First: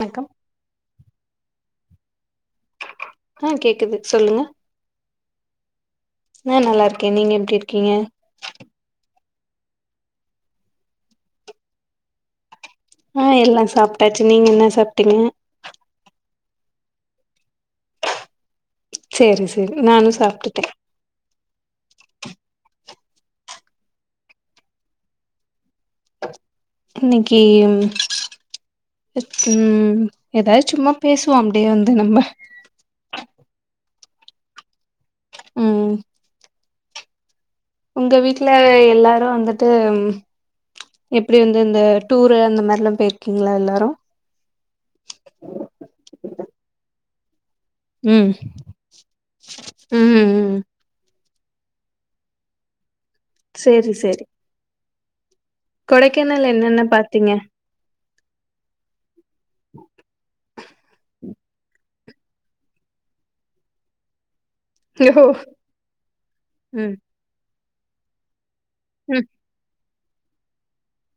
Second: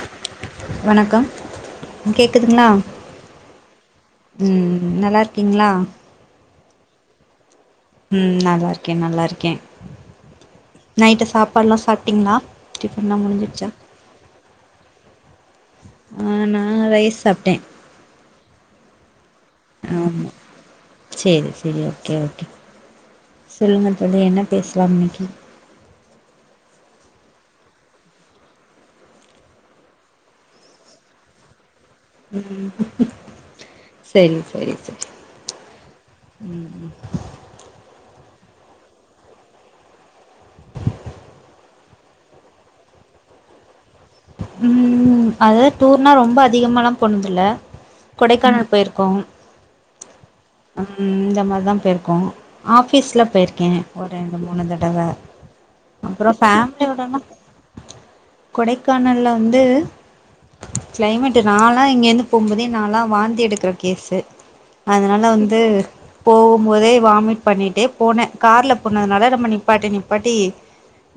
வணக்கம் வணக்கம் கேக்குதுங்ளா ஆ கேக்குது சொல்லுங்க ம் நல்லாருக்கீங்ளா ஆ நல்லா இருக்கேன் நீங்க எப்டி இருக்கீங்க ம் நல்லா இருக்கே நல்லா இருக்கே நைட்டு சாப்பாட்லா சாப்ட்டீங்ளா ஆ எல்லா சாப்ட்டாச்சு நீங்க என்ன சாப்ட்டீங்க ஆ நான் ரைஸ் சாப்ட்டே சேரி சேரி நானு ஆமா சாப்ட்டுட்டே சேரி சேரி ஓகே ஓகே சொல்லுங்க தோழி என்ன பேஸ்லாம் இன்னைக்கி இன்னைக்கி ம் எதாது சும்மா பேசுவோ அப்டியே வந்து நம்ம ம் சேரி சேரி சேர் ம் ம் ம் உங்க வீட்ல எல்லாரு வந்துட்டு எப்டி வந்து இந்த டூரு அந்த மாரிலா போய்ர்க்கீங்ளா எல்லாரு ம் அதது டூர்னா ரொம்ப அதிகமாலா போனதுல்ல ம் கொடைக்கானல் போய்ர்க்கோ ம் ம் ம் இந்த மார்தா போய்ர்க்கோ ஆஃபிஸல போய்ர்க்கே சேரி ஒரு சேரி ரெண்டு மூணு தடவ அப்புறோ கொடைக்கானல் என்னென்ன ஃபேம்லியோடன பாத்தீங்க கொடைக்கானல்ல வந்து கிளைமேட்டு நாளா இங்கிர்ந்து போம்போதே நாளா வாந்தி எடுக்குற கேஸு அதுனால ஓ வந்து போகும் போதே ம் வாமிட் பண்ணிட்டே போனே கார்ல ம் போனதுனால நம்ம நிப்பாட்டி நிப்பாட்டி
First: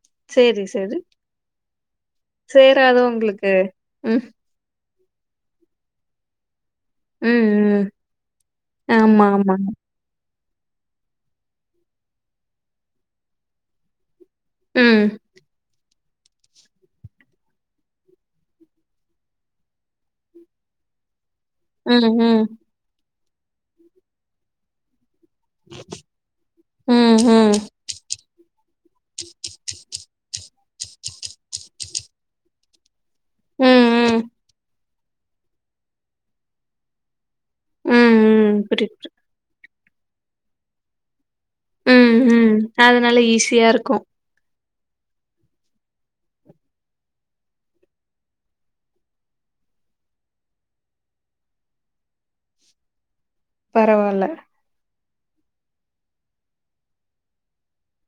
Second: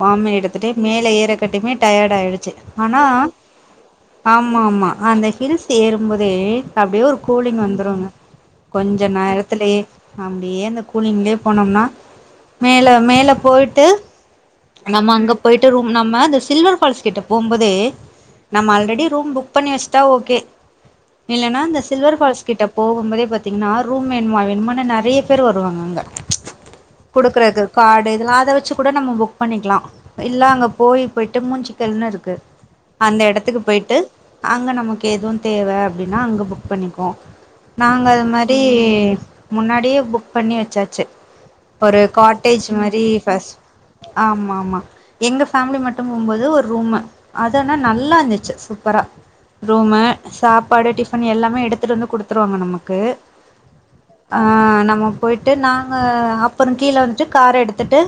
வாமி சேரி எடுத்துட்டு மேல ஏறக்காட்டிமே டயர்டா ஆய்ருச்சு சுத்தாதோ உங்குளுக்கு ம் ஆமா ஆமா அந்த ஹில்ஸ் ஏறும்போதே அப்டியே ஒரு ம் கூலிங் ம் வந்துருங்க கொஞ்ச ஆமா ஆமா நேரத்துலயே அப்டியே அந்த கூலிங்ளே போனோம்னா மேல மேல போய்ட்டு நம்ம ம். அங்க போய்ட்டு ரூம் நம்ம அந்த சில்வர் ஃபால்ஸ்கிட்ட போம்போதே நம்ம ஆல்ரெடி ரூம் புக் பண்ணி வச்ட்டா ஓகே இல்லனா இந்த ம், சில்வர் ம். ஃபால்ஸ் கிட்ட போகும்போதே பாத்தீங்ன்னா ரூம் வேண்மா வேண்மானே நெறைய பேர் வருவாங்க அங்க ம், ம். குடுக்கறக்கு காடு இதெல்லா அத வெச்சு கூட நம்ம புக் பண்ணிக்கலா இல்ல அங்க போய் போய்ட்டு மூஞ்சிக்கல்னு இருக்கு அந்த எடத்துக்கு ம், போய்ட்டு ம். அங்க நமக்கு எதுவு தேவ அப்டின்னா அங்க புக் பண்ணிக்வோ ம், நாங்க அது மாரி ம். புரியுது, புரியுது. முன்னாடியே புக் பண்ணி வச்சாச்சு ஒரு ம், ம். காட்டேஜ் மாரி அதனால ஃபஸ் ஈஸியா இருக்கும். ஆமா ஆமா எங்க ஃபேமிலி மட்டு போம்போது ஒர் ரூம்மு அதுன்னா நல்லா இர்ந்துச்சு சூப்பரா ரூமு, சாப்பாடு, டிஃபன் எல்லாமே எடுத்துட்டு வந்து குடுத்துருவாங்க நமக்கு பரவால்ல. அ நம்ம போய்ட்டு நாங்க அப்பறோ கீழ வந்ட்டு கார எடுத்துட்டு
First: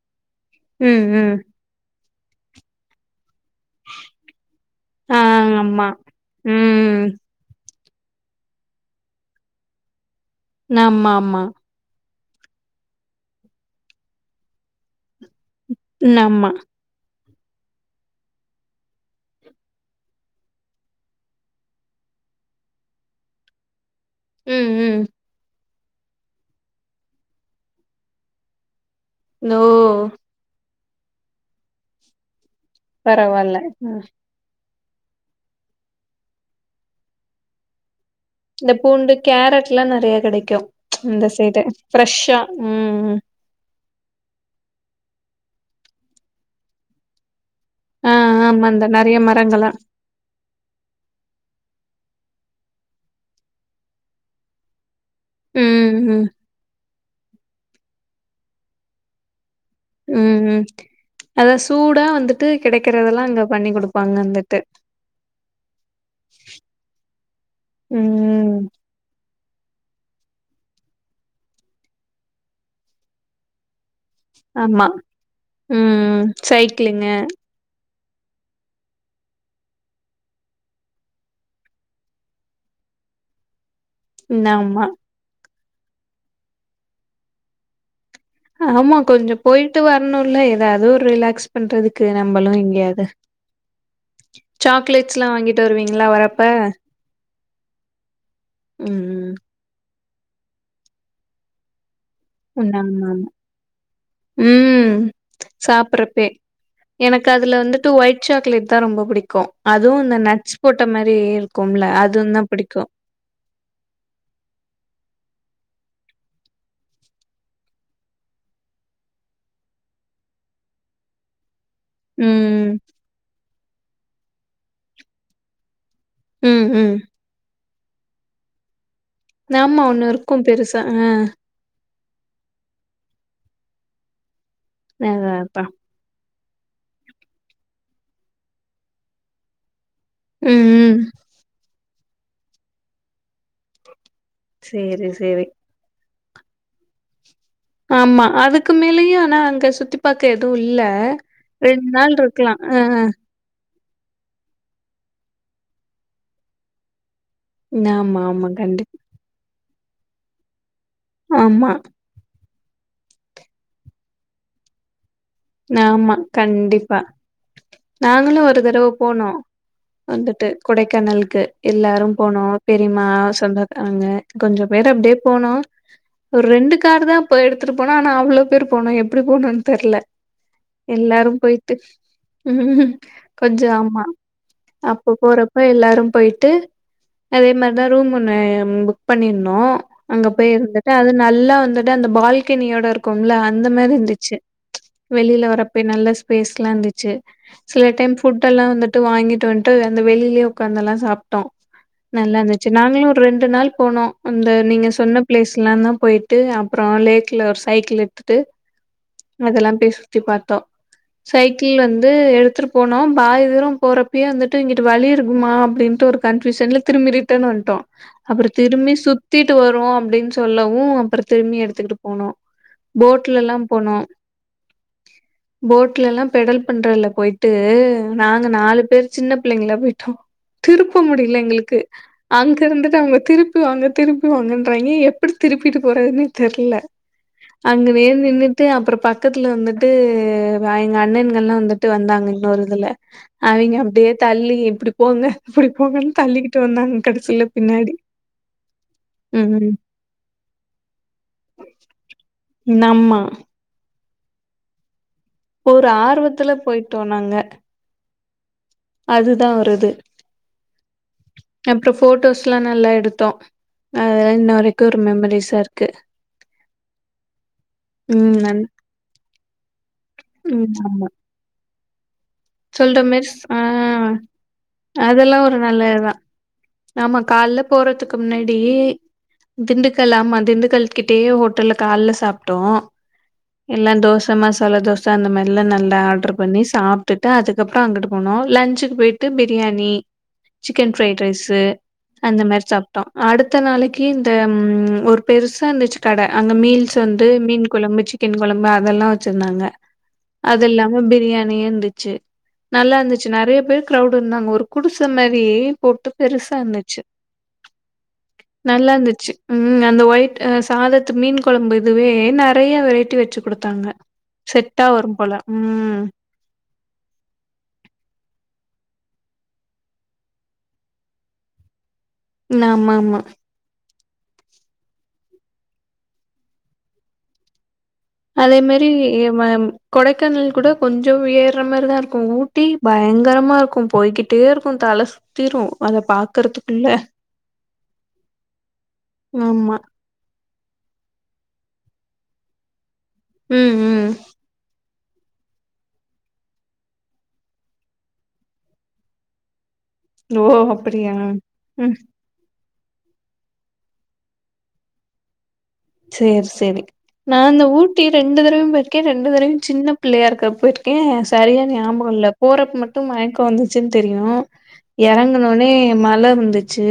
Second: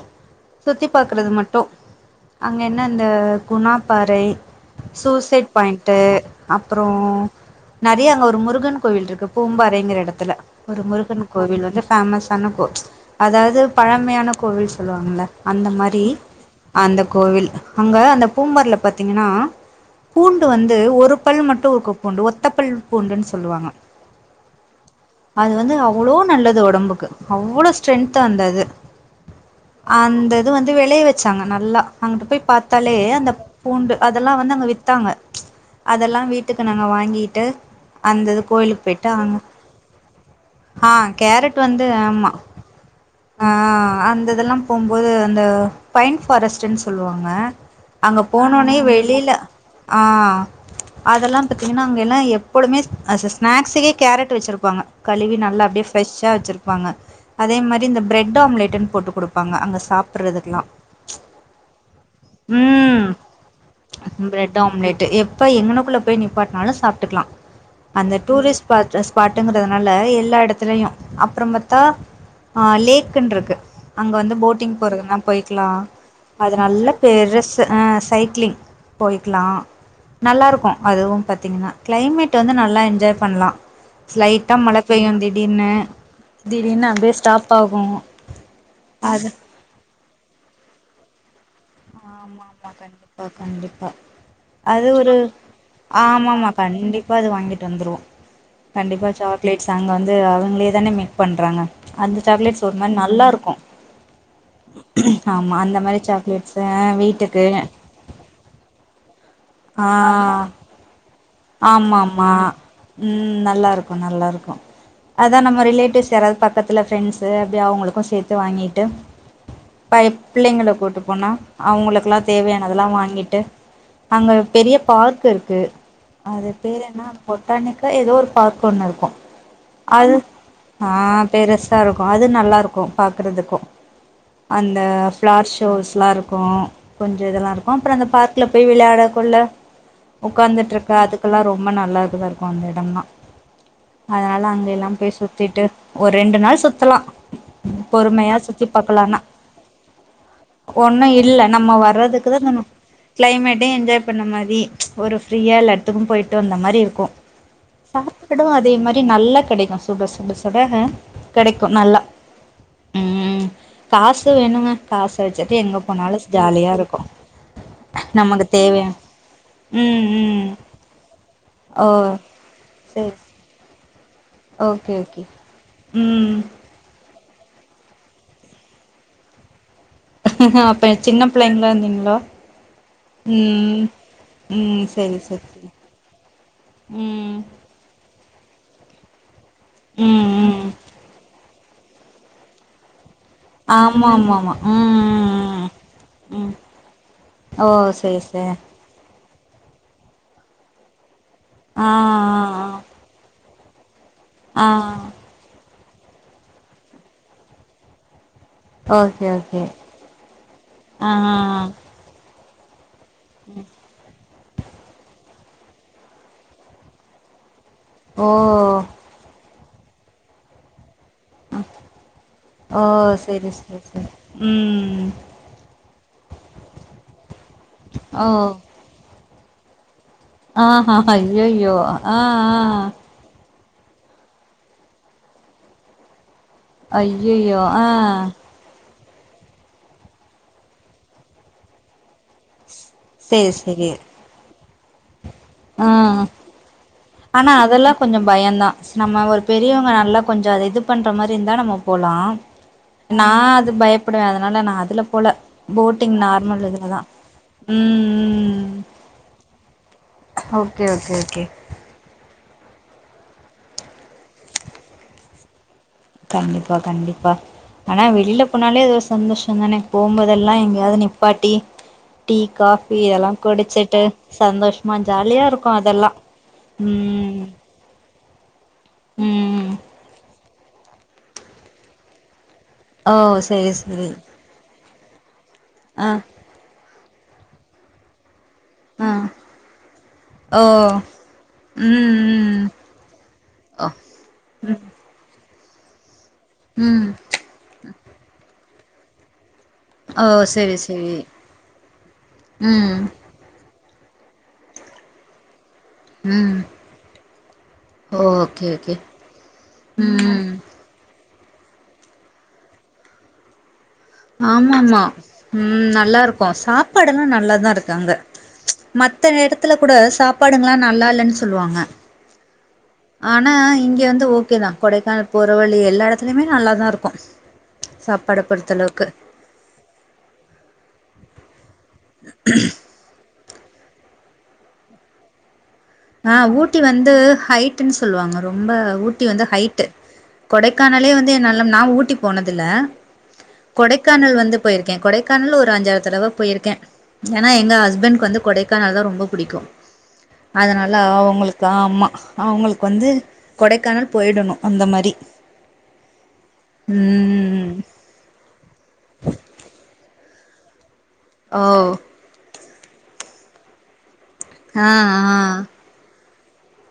சுத்தி ம், பாக்கறது ம். மட்டு அங்க என்ன இந்த குணா பாறை, ஆ சூசைட் ஆமா. பாய்ண்ட்டு அப்பறோ ம். நெறைய அங்க ஒரு முருகன் கோவில்ருக்கு பூம்பாறைங்கிற எடத்துல ஒரு முருகன் ஆமாமா. ஆமா. கோவில் வந்து ஃபேமஸான கோ அதாவது பழமையான கோவில் சொல்லுவாங்கள அந்த மாரி ம், ஆமா. அந்த கோவில் அங்க அந்த பூம்பர்ல பாத்தீங்கன்னா பூண்டு வந்து ஒரு பல் மட்டோ ஒரு பூண்டு ஒத்த பல் பூண்டுன்னு சொல்லுவாங்க ம் ம் அது வந்து அவ்ளோ நல்லது ஒடம்புக்கு அவ்ளோ ஸ்ட்ரென்த்து அந்த இது ஓ! அந்த இது வந்து வெளைய வெச்சாங்க நல்லா அங்கட்டு போய் பாத்தாலே அந் பரவால்ல. ம். அதெல்லா வந்து அங்க வித்தாங்க அதெல்லா வீட்டுக்கு நாங்க வாங்கிட்டு அந்த இந்த கோயிலுக்கு போய்ட்டு பூண்டு அங்க கேரட்ல்லா நறைய கெடைக்கு ஆ இந்த கேரட் சைடு வந்து ஆமா ஃப்ரெஷ்ஷா ம் ஆ அந்த இதெல்லா போம்போது அந்த பைன் ஃபாரஸ்ட்ன் சொல்லுவாங்க ஆ அங்க ஆமா. போனோனே இந்த நெறைய வெளில மரங்களா. ஆ அதெல்லா பாத்தீங்கன்னா அங்க எல்லா எப்போவுமே ஸ்நாக்ஸுக்கே கேரட் வெச்சிருப்பாங்க கழுவி நல்லா அப்டியே ம், ம். ஃரெஷ்ஷா வெச்சிருப்பாங்க அதே மாரி இந்த பிரெட் ஆம்லேட்ன்னு போட்டு கொடுப்பாங்க அங்க சாப்பிட்றதுக்கெல்லா அதா சூடா வந்துட்டு கடைக்கறதெல்லா அங்க பண்ணி கொடுப்பாங்க வந்துட்டு நைட் எப் ப்ப எங்கனக்குள்ள போய் நீப்பாட்டினாலு சாப்பட்டுக்கலா அந்த ம். டூரிஸ்ட் பாட்டஸ் பாட்டுங்கறதுனால எல்லா எடத்துலயு அப்புறம் பாத்தா ஆ லேக்னு இருக்கு அங்க வந்து போட்டிங் ஆமா. போறதுன்னா போயிக்கலா ம் அது நல்ல சைக்கிளிங்கு பெர்ருஸ் து ஆ சைக்ளிங் போயிக்கலா நல்லாருக்கு அதுவு பாத்தீங்கன்னா கிளைமேட் வந்து நல்லா என்ஜாய் பண்லா ஸ்லைட்டா மழ ஆமா பெய்யு திடீர்னு திடீர்னு அப்டியயே ஸ்டாப் ஆகும் ஆமா கொஞ்சோ போய்ட்டு வரணுல்ல ஏதாவது ஒரு ரிலாக்ஸ் பண்றதுக் ஆமா ஆமா கண்டிப்பா கண்டிப்பா அது ஒரு சாக்லேட்ஸ்லா வாங்கிட்டு வருவீங்களா வரப்ப ஆமாம கண்டிப்பா அது வாங்கிட்டு வந்துருவோ கண்டிப்பா ம் சாக்லேட்ஸ் அங்க வந்து அவங்களே தானே மேக் பண்றாங்க அந்த சாக்லேட்ஸ் ஆமா ஒரு மாரி நல்லா ஆமா இருக்கு ம் ஆமா அந்த மாரி சாப்பறப்பே சாக்லேட்ஸு எனக்கு வீட்டுக்கு அதுல வந்துட்டு ஒயிட் சாக்லேட்தா ரொம்ப புடிக்கு ஆ அதுவு இந்த நட்ஸ் போட்ட மாரி இருக்கும்ல ஆமா அதுவு ஆமா தா பிடிக்கு ம் நல்லாருக்கு நல்லாருக்கு அதா நம்ம ரிலேட்டிவ்ஸ் யாரா பக்கத்துல ஃப்ரெண்ட்ஸ்ஸு அப்டியே அவங்களுக்கு சேத்து வாங்கிட்டு பய பிள்ளைங்க கூட்டு போனோ அவங்களுக்குல்லா ம் தேவையானதுல்லா வாங்கிட்டு அங்க பெரிய பார்க் இருக்கு அது ம் பேரு ம் என்ன பொட்டானிக்க எதோ ஒரு பார்க் ஒன்னு இருக்கு ஆமா ஒண்ணு அது இருக்கு பெருசா ஆ பெரு டா இருக்கு அது நல்லாருக்கு பாக்கறதுக்கு அந்த அதா ஃப்ளார் அதா ஷோஸ்லா இருக் கு கொஞ்ச இதெல்லா இருக்கு அப்புற அந்த பார்க்கல போய் விளையாடகுள்ள ம் உக்காந்துட்டு இருக்க ம் அதுக் க்குலா ரொம்ப நல்லா இருக்குதா இருக்கு அந்த எடம்லா அதனால அங்க எல்லா சேரி போய் சேரி சுத்திட்டு ஒரு ரெண்டு நாள் சுத்துலா ஆமா பொறுமயா சுத்தி அதுக்கு மேலயு பாக்கலானா ஆனா அங்க சுத்தி பாக்க எதுவு இல்ல ஒண்ணு இல்ல நம்ம ரெண்டு நாள் வர்றதுக்குதா இருக்கலா நம்ம அ கிளைமேட்டு என்ஜாய் பண்ண மாரி ஒரு ஃப்ரீயா எல்லா இடத்துக்கு போய்ட்டு வந்த மாரி இருக்கு ஆமா சாப்பாடு ஆமா அதே கண்டிப் மாரி நல்லா கெடைக்கு சுட சுட சுட அ கடைக்கு ஆமா நல்லா ம் காசு வேணுங்க காச வெச்சுட்டு எங்க ஆமா போனாலு ஜாலியா கண்டிப்பா இருக்கு நாங்களு நமக்கு ஒரு தடவ தேவையா போனோ ம் வந்துட்டு ம் கொடைக்கானலுக்கு ஓ எல்லாரு போனோ பெரியமா சேரி சொந்த அங்க கொஞ்சோ பேர் ஓகே அப்டியே ஓகே போனோ ம் ஒரு ரெண்டு காரு தா போய் எடுத்துட்டு போனோ ஆனா அவ்ளோ பேர் போனோ எப்டி போனோன்னு தெர்ல அப்ப சின்ன எல்லாரு பிள்ளைங்களா போயிட்டு இருந்தீங்களோ ம் கொஞ்ச ம் ஆமா ம் அப்ப சரி சரி போறப்ப சரி எல்லாரும் போய்ட்டு ம் அதே மாரி தா ரூம் ஒன்னு புக் பண்ணி இருந்தோ அங்க ம் போய் ம் இருந்துட்டு அது நல்லா வந்துட்டு அந்த பால்கனியோட இருக்கும்ல அந்த மாரி ஆமா ஆமா இருந்துச்சு ம் ஆமா ம் வெளியில வரப்பே நல்ல ஸ்பேஸ்ல்லா இருந்துச்சு ஓ சில டைம் சேரி ஃபுட் சேரி எல்லா வந்து ட்டு வாங்கிட்டு வந்ட்டு அந்த வெளியிலயே உக்காந்தல்லா சாப்ட்டோ ஆ நல்லா இருந்து சு நாங்களு ஒரு ரெண்டு நாள் போனோ அந்த ஆ ஆ ஆ நீங்க சொன்ன பிளேஸ்லானா போயிட்டு அப்பரோ லேக்ல ஒரு சைக்கிள் எடுத்துட்டு ஓகே ஓகே அதெல்லா போய் சுத்தி பாத்தோ ஆ ஆ ஆ சைக்கிள் வந்து எடுத்துட்டு போனோ பாதி தூரோ போற ப்பயே வந்துட்டு இங்கிட்டு வழி இருக்குமா அப்டின்ட்டு ஒரு கன்ஃப்யூஷன்ல திரும்பி ரிட்டன் வந்ட்டோ ஓ அப்பற திரும்பி சுத்திட்டு வருவோ அப்டின்னு சொல்லவு அப்புற திரும்பியு எடுத்துக்கிட்டு போனோ ஓ சேரி போட்லலா சேரி போனோ சேரி ம் போட்ல எல்லா பெடல் பண்றதுல போயிட்டு ஓ நாங்க நாலு பேர் சின்ன பிள்ளைங்களா போயிட்டோ ஆஹா திருப்ப முடியல ஐயையோ எங்களுக்கு ஆ ஆ அங்க இருந்துட்டு அவங்க திருப் க்கு அங்க திருப்பி வாங்கன்றாங்க எப்படி திருப்பிட்டு போறதுன்னே தெர்ல ஐயையோ ஆ அங்கனே நின்னுட்டு அப்பறோ பக்க பக்கத்துல வந்துட்டு வ எங்க அண்ணன்கள்லா வந்துட்டு வந்தாங்க இன்னொரு இதுல சேரி அவைங்க சேரி அப்டியே தள்ளி இப்டி போங்க இப்டி போங்கன்னு ஆ தள்ளிட்டு வந்தாங்க கடைசி ஆனா அதெல்லா கொஞ்சோ பயந்தா நம்ம ஒரு ம் பெரியவங்க நல்லா கொஞ்சோ அத இது பண்ற மாரி இருந்தா நம்ம போலா ஆமா நா அது பயப்படுவ அதனால நா அதுல போல ஒரு போட்டிங் ஆர்வத்துல நார்மல் இதுலதா போயிட்டோ நாங்க ம் ம் ம் அதுதா ஒரு இது ஓகே ஓகே ஓகே அப்றோ ஃபட்டோஸ்லா நல்லா எடுத்தோ அதெல்லா இன்ன வரைக்கோ ஒரு மெமரிஸா இருக்கு கண்டிப்பா கண்டிப்பா ஆனா ம் வெளியில நன் போனாலே ஏதோ சந்தோஷோந் தானே போம்போதெல்லா ம் எங்கயாது நிப் பாட்டி டீ காஃபி சொல்ற மாரி எல்லா ஸ் ஆ குடிச்சிட்டு சந்தோஷமா அதெல்லா ஜாலியா ஒரு இருக்கோ அதெல்லா நல்லதுதா ஆமா ம் கால்ல போறதுக்கு முன்னாடி ம் திண்டுக்கல் ஆமா திண்டுக்கல் கிட்டயே ஹோட்டல்ல கால்ல சாப்ட்டோ ஓ செரி எல்லா செரி தோச மசாலா தோ சொ அந்த மாரிலா நல்லா ஆ ஆடர் பண்ணி சாப்ட்டுட்டு அதுக்கப்றோ அங்குட்டு போனோ லன் ச்சுக்குப் பொயிட்டு ஆ பிரியாணி ஓ சிக்கன் ஃப்ரைட் ரைஸ்ஸு ம் அந்த ம் மாரி சாப் ப்டோ அடுத்த ஓ நாளைக்கி இந்த ஒரு பெருசா இருந்துச்சு கட அங்க மீல்ஸ் ம் வந் டு மீன் கொழம்பு, சிக்கன் கொழம்பு அதெல்லா வெச்சிர்ந்தாங்க ஓ அது செரி இல்லாம செரி பிரியாணி இர்ந்து ச்சி ம் நல்லார்ந்துச்சு நெறைய பேர் க்ரவுடு இர்ந்தாங்க ஒரு குடிச மாரி போட்டு பெருசா ம் இர்ந்துச்சு ஓகே ஓகே நல்லார்ந்துச்சு ம் அந்த ஒய்ட் ம் அ சாதத்து மீன் கொழம்பு இதுவே நெறைய வெரைட்டி வெச்சு குடுத்தாங்க செட்டா ஆமாமா வரும் போல ம் நல்லாருக்கு சாப்பாடெல்லா நல்லாதா இருக்கு அங்க மத்த எடத்துல கூட சாப்பாடுங்கலா நல்லால்லன் சொல்லுவாங்க ம் ஆமா ஆனா இங்க வந்து ஓகேதா கொடைக்கானல் போற வழி எல்லா எடத்துலயுமே நல்லாதா இருக்கு சாப்பாட அதே மாரி பொறுத்தளவுக்கு ஏம் கொடைக்கானல் கூட கொஞ்ச ஏர்ற மாரி தா இருக்கு ஊட்டி பயங்கரமாருக்கு போய்க்கிட் டே இருக்கு தால சுத்தீரு அத பாக் ஆ ஊட்டி வந்து ஹைட்டுன் சொல்வாங்க ரொம்ப ஊட்டி வந்து ஆமா ஹைட்டு கொடைக்கானலே வந்து என்னால நா ஊட்டி போனதில்ல ம் ம் கொடைக்கானல் வந்து போயிருக்கே கொடைக்கானல் ஒரு அஞ்சாறு தடவ போயிருக்கே ஏனா எங்க ஹஸ்பண்ட்க்கு வந்து கொடைக்கானல் தா ரொம்ப புடிக்கு ஓ அதனால அப்படியா அவங்களுக்கு ம் ஆமா அவங்கள்க் வந்து கொடைக்கானல் போயிடணு அந்த மாரி சேர் சேரி நா வந்து ம் ஊட் டி ரெண்டு தடவயு போயிருக்கே ரெண்டு தடவயு சின்ன பிள்ளையா இருக்கப் போயிர்க்கே சரியா ஓ ஞாபகோ இல்ல போறப்ப மட்டு மயக்கோ வந்துச்சுன் தெரியு ஆ எறங்குனோன்னே மழ இர்ந்துச்சு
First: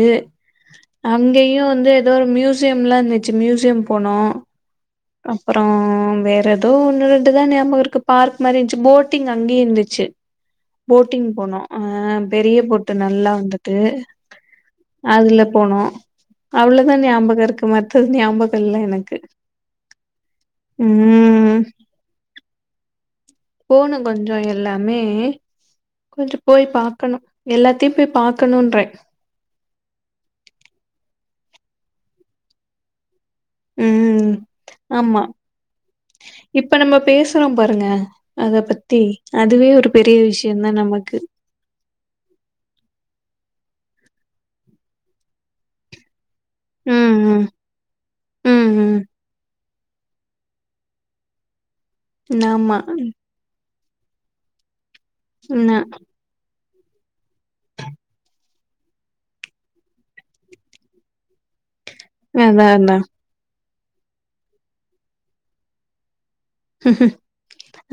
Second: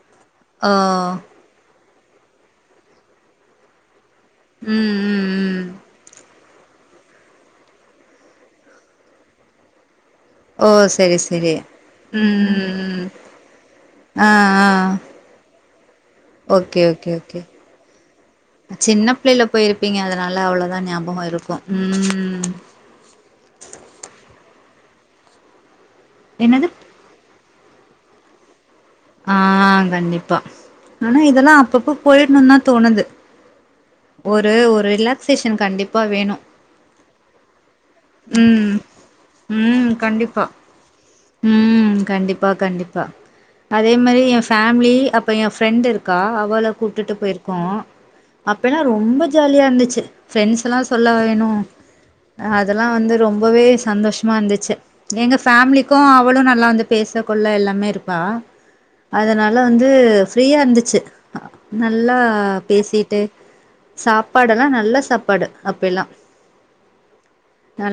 ஆ ஓ அங்கயு வந்து எதோ ஒரு மியூசியம்லா இர்ந்துச்சு மியூசியம் போனோ ம் ம் அப்றோ ம் வேற எதோ ஒன்னு ரெண்டுதா ஞாபகோ இருக்கு பார்க் மாரி இர்ந்ச்சு போட்டிங் அங்கயே இர்ந்துச்சு ஓ செரி போட்டிங் செரி போனோ அ ம் ம் பெரிய போட்டு ம் நல்லா இர்ந்துது ஆ ஆ அதுல போனோ அவ்ளோ ஓகே தா ஓகே ஓகே ஞாபகோ இருக்கு மத்தது ஞாபகோ இல்ல சின்ன எனக்கு பிள்ளைல போயிருப்பீங்க அதனால அவ்வளோ தா ஞாபகோ இருக்கு ம் ம் போனு கொஞ்ச எல்லாமே கொஞ்ச போய் என்னது பா க்கணு எல்லாத்தையு போய் பாக்கணுன்றே ஆமா கண்டிப்பா ஆனா இதெல்லா அப்பப்ப போயிட்ணுந்தா தோணுது ம் ஒரு ஒரு ஆமா ரிலாக்சேஷன் கண்டிப்பா வேணு இப்ப நம்ம பேசுறோ பாருங்க அத ம் பத்தி அதுவே ஒரு ம் பெரிய கண்டிப்பா விஷ்யந்தா நமக்கு ம் கண்டிப்பா கண்டிப்பா அதே மாரி எ ஃபேமிலி அப்போ எ ஃப்ரெண்ட் இருக்கா அவளு உட்டுட்டு ம் ம் போயிருக்கோ ம் அப்பல்லா ம் ரொம்ப ஜாலியா இருந்துச்சு ஃப்ரெண்ட்ஸ்லா சொல்லவா வேணு நாமா இன்னு வந்து ரொம்பவே சந்தோஷமா இருந்துச்சு எங்க நா ஃபேமிலிக்கும் அவ்வளு நல்லா வந்து பேச கொள்ள எல்லாமே இருப்பா அது நல்லா வந்து ஃப்ரீயா இருந்துச்சு நல்லா அதா அதா பேசிட்டு சாப்பாடு எல்லா நல்ல சாப்பாடு அப்ப எல்லா ம்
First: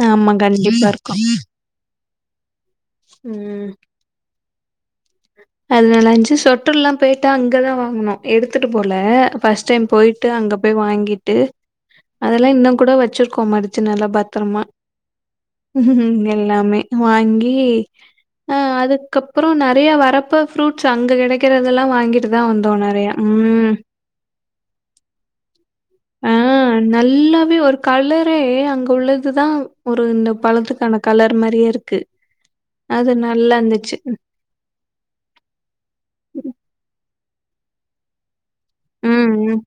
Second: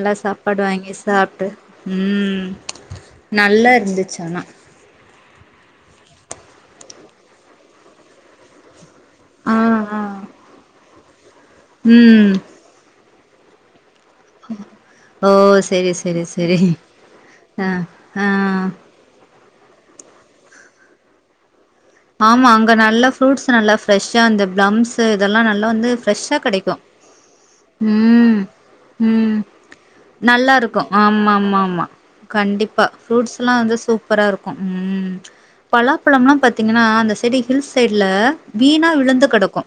ஆமா சாப்பாடு கண்டிப்பா வாங்கி இருக்கு சாப்ட்டு ம் ம் நல்லா இருந்துச்சு ஆனா அதனால அஞ்சு சொட்டர்லா போய்ட்டு அங்கே தா வாங்கணோ எடுத்துட்டு போல ஆ ஃபர்ஸ்ட் டைம் ஆ போயிட்டு அங்க போய் வாங்கிட்டு ம் அதெல்லா இன்னு கூட வச்சிருக்கோ மடிச்சு நல்ல பத்திரமா ஓ செரி செரி ம் செரி எல்லாமே வாங்கி ஆ ஆ அ அதுக்கப் அப்பறோ நெறைய வரப்ப ஃப்ரூட்ஸ் அங்க கிடைக்றதெல்லா வாங் ஆமா அங்க நல்லா ஃப்ரூட்ஸ் நல்லா ஃப்ரெஷ்ஷா அந்த பிளம்ஸ்சு இதெல்லா நல்லா வந்து ஆ ஃப்ரெஷ்ஷா கிடைக்கும் நல்லாவே ஒரு கலரே ம் அங்க ம் உள்ளதுதான் ஒரு இந்த நல்லா இருக் கு பழத்துக்கான ஆமா கலர் ஆமா மாதிரியே ஆமா இருக்கு கண்டிப்பா அது நல்லா ஃப்ரூட்ஸ்ல்லா வந்து இருந்துச்சு சூப்பரா இருக்கூ ம் பலாப்பழம்லா பார்த்தீங்கன்னா அந்த செடி ஹில்ஸ் சைட்ல வீணா விழுந்து கெடக்கு ம்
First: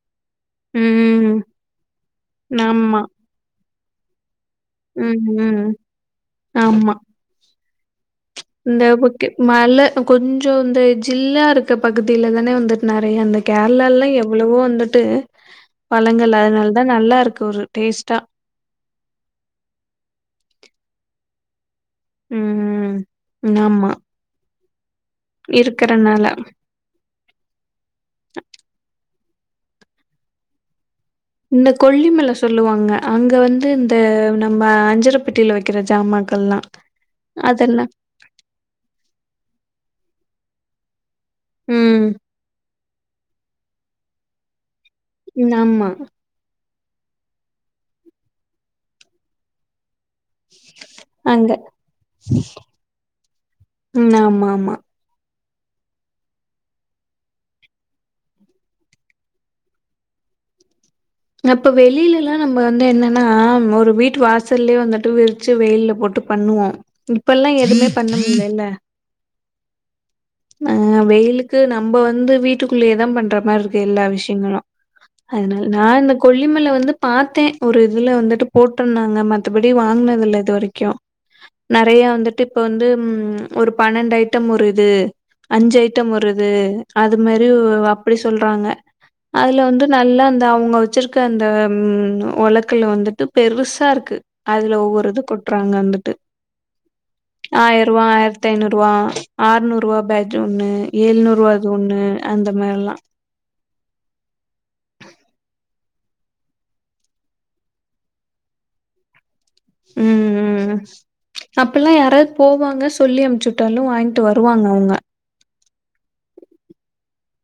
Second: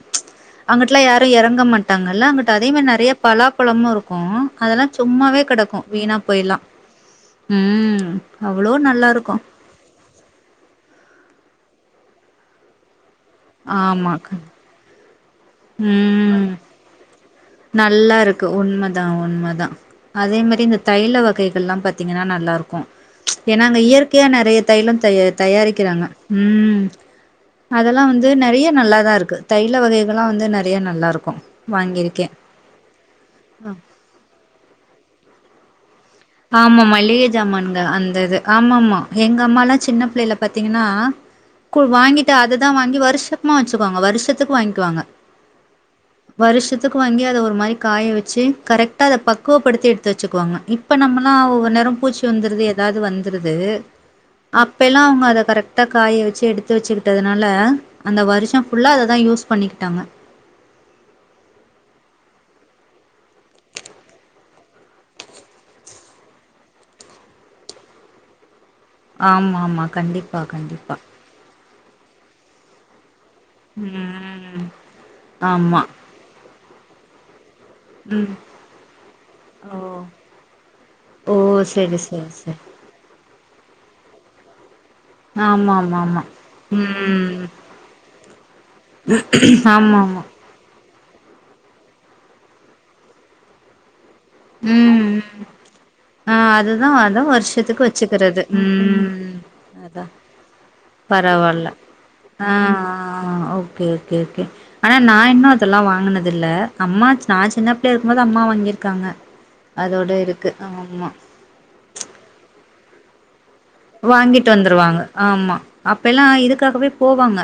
ம் அங்கிட்லா யாரு ம். எறங்க மாட்டாங்கல்ல அங்குட்டு அதே மாதிரி ஆமா நெறையா பலாப்பழமு இருக்கு அதெல்லா ம் சும்மாவே ம் கெடக்கு வீணா போய் எல்லா ஆமா அ இந்த ஓகே மழ கொஞ்சோ இந்த ஜில்லா இருக்க பகுதியில தான வந்துட்டு நிறையா அந்த கேரளாலல்லா ஆமா க எவ்ளவோ வந்துட்டு பழங்கள் ம் அதனால தா நல்லா இருக்கு ஒரு நல்லா டேஸ்ட்டா இருக்கு உண்மதா உண்மதா அதே மாரி இந்த தைல வகைகள்லா பாத் பாத்தீங்கன்னா நல்லா இருக்கு ம் ம் ஏ நா அங்க ஆமா இயற்கையா நெறையா தைலோ தயாரி தயாரிக்கிறாங்க இருக்கறனால ம் அதெல்லா வந்து நிறையா நல்லாதா இருக்கு தைல வகைகள்லா வந்து நிறைய நல்லா இருக்கும் இந்த கொல்லிமல சொல்லுவாங்க அங்க வந்து இந்த நம்ம அஞ்சறப்பெட்டியில வைக்கிற ஜாமான் ஆமா மளிகை ஜமான்னுங்க அந்த இது ஆமா ஆமா எங்க அம்மால்லா சின்ன பிள்ளைல பாத்தீங்கன்னா கொ ம் வாங்கிட்டு அததா வாங்கி வருஷோ சும்மா வச்சுக்குவோங்க வருஷத்துக்கு வாங்கிக்வாங்க ன் ஆமா வருஷத்துக்கு வாங்கி அத ஒரு மாரி காய வச்சு கரெக்டா அத பக்குவப்படுத்தி எடுத்து வச்சுக்குவாங்க இப் இப்ப நம்மளா அங்க ஒவ்வொ நேரோ பூச்சி வந்துருது ஏதாவது வந்துருது ம் ஆமா ஆமா அப்ப எல்லா அவங்க அதை கரெக்ட் ட்டா காய வச்சு எடுத்து வச்சுக்கிட்டதுனால அந்த வருஷோ ஃபுல்லா அத தா யூஸ் பண்ணிக்கிட்டாங்க அப்ப வெளியிலல்லா. நம்ம வந்து என்னன்னா ஒரு வீட்டு வாசல்லயே வந்துட்டு விரிச்சு வெயில்ல போட்டு பண்ணுவோ இப்ப எல்லா எதுவுமே பண்ண முடியலல்ல ஆமா ஆமா கண்டிப்பா கண்டிப்பா இங்கு நம்ம வந்து வீட்டுக்குள்ளேயே தா பண்ற மாதிரி இருக்கு எல்லா விஷயங்களு ம் அதுனால ஆமா அந்த கொல்லிமல வந்து பார்த்தே ஒரு இதுல ம் வந்துட்டு போட்டுருந்தாங்க மத்தபடி ஓ வாங்கினது இல்ல இது வரைக்கும் ஓ செரி நெறையா செரி வந்துட்டு இப்ப செரி வந்து ம் ஒரு பன்னெண்டு ஐட்டம் ஒரு இது ஆமா அஞ்சு ஆமா ஐட்டம் ஆமா ஒரு இது அது ம் மாரி அப்டி சொல்றாங்க அதுல வந்து ஆமா ஆமா நல்லா அவங்க வச்சிருக்க அந்த உலக்கல வந்துட்டு பெருசா இருக்கு அதுல ம் ஒவ்வொரு இது ம் கொட்டுறாங்க வந்துட்டு ஆ அதுதா அதா வருஷத்துக்கு ஆயிர ரூபா வச்சுக்கிறது ஆயிரத்தி ஐந்நூறு ரூபா ம் ஆர்நூறுவா அதா பேஜ் ஒண்ணு ஏழ்நூறுவாது பரவால்ல ஒண்ணு அந்த மாரில்லா ஆ ஓகே ஓகே ஓகே ஆனா நா இன்னு அதெல்லா வாங்குனது இல்ல அம்மா நா சின்ன பிள்ளயா இருக்கும்போது அம்மா வாங்கிருக்காங்க அதோட இருக்கு ஆமா அப்ப எல்லா யாராது போவாங்க சொல்லி அமுச்சி விட்டாலு வாங்கிட்டு வருவாங்க அவங்க ஆமா அப்பெல்லா இதுக்காகவே போவாங்க